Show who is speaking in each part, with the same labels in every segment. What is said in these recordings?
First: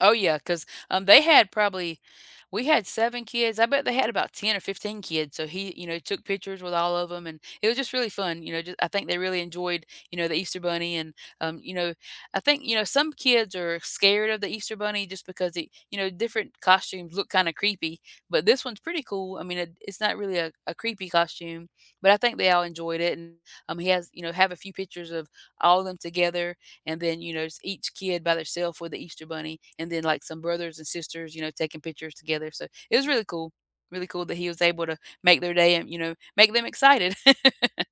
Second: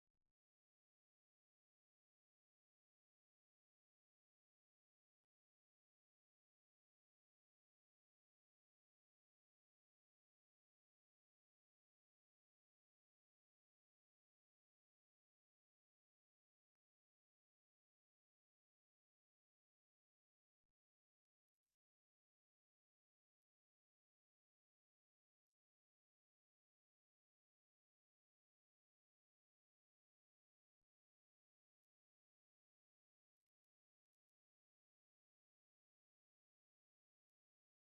Speaker 1: Oh yeah, 'cause, um, they had probably we had 7 kids, I bet they had about 10 or 15 kids, so he, you know, took pictures with all of 'em, and it was just really fun, you know, ju I think they really enjoyed, you know, the Easter Bunny, and, um, you know, I think, you know, some kids are scared of the Easter Bunny just because they you know, different costumes look kinda creepy, but this one's pretty cool. I mean it it's not really a a creepy costume, but I think they all enjoyed it and, um, he has you know, have a few pictures of all of them together and then, you know, s each kid by their self with the Easter Bunny and then, like, some brothers and sisters, you know, taking pictures together, so it was really cool, really cool that he was able to make their day and, you know, make them excited.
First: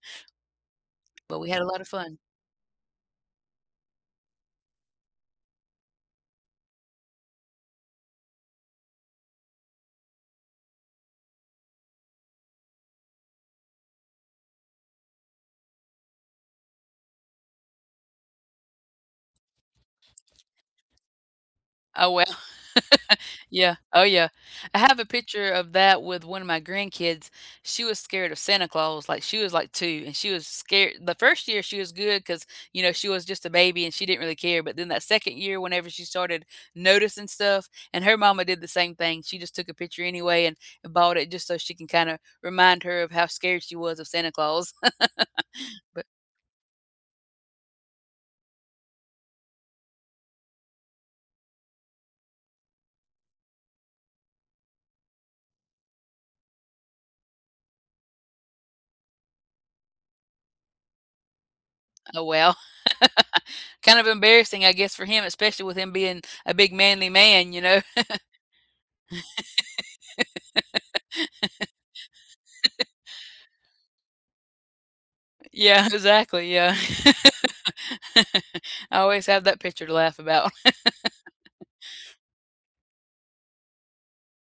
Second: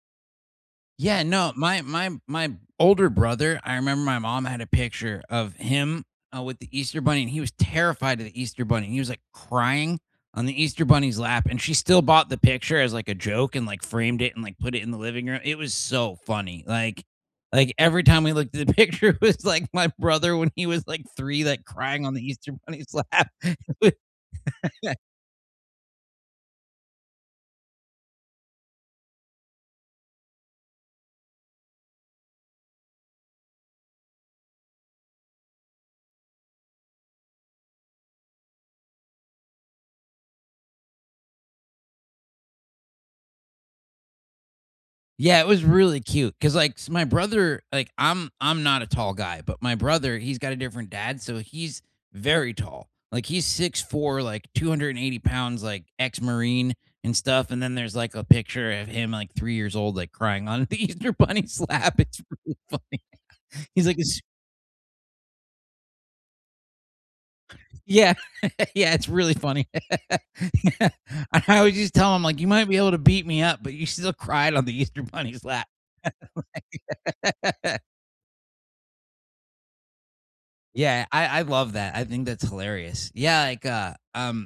Speaker 2: Yeah,
Speaker 1: But we
Speaker 2: no,
Speaker 1: had a
Speaker 2: my
Speaker 1: lotta
Speaker 2: my
Speaker 1: fun.
Speaker 2: my older brother, I remember my mom had a picture of him, uh, with the Easter Bunny, and he was terrified of the Easter Bunny, he was, like, crying on the Easter Bunny's lap and she still bought the picture as, like, a joke and, like, framed it and, like, put it in the living room, it was so funny, like like every time we looked at the picture, it was, like, my brother when he was, like, 3, like, crying
Speaker 1: Oh
Speaker 2: on the
Speaker 1: wow,
Speaker 2: Easter Bunny's lap.
Speaker 1: yeah, oh yeah, I have a picture of that with 1 of my grandkids. She was scared of Santa Claus, like, she was, like, 2, and she was scare the 1st year she was good 'cause, you know, she was just a baby and she didn't really care, but then, that 2nd year, whenever she started noticing stuff and her mama did the same thing, she just took a picture anyway and, uh, bought it just so she can kinda remind her of how scared she was of Santa Claus.
Speaker 2: Yeah, it was really
Speaker 1: But
Speaker 2: cute, 'cause, like, s my brother like, I'm I'm not a tall guy, but my brother, he's got a different dad, so he's very tall, like he's 6'4, like, 280 pounds, like, ex-Marine and stuff, and then there's, like, a picture of him at, like, 3 years old, like, crying on the Easter Bunny's lap, it's
Speaker 1: Oh wow.
Speaker 2: really funny. He's, like,
Speaker 1: Kind of
Speaker 2: "It's s"
Speaker 1: embarrassing, I guess, for him, especially with him being a big manly man, you know?
Speaker 2: Yeah, yeah, it's really funny. Yeah. And I would just tell him like, "You might be able to beat me up, but you still cried on the Easter Bunny's lap."
Speaker 1: Yeah, exactly, yeah. I always have that picture to laugh about.
Speaker 2: Yeah, I I love that, I think that's hilarious. Yeah, like, uh, um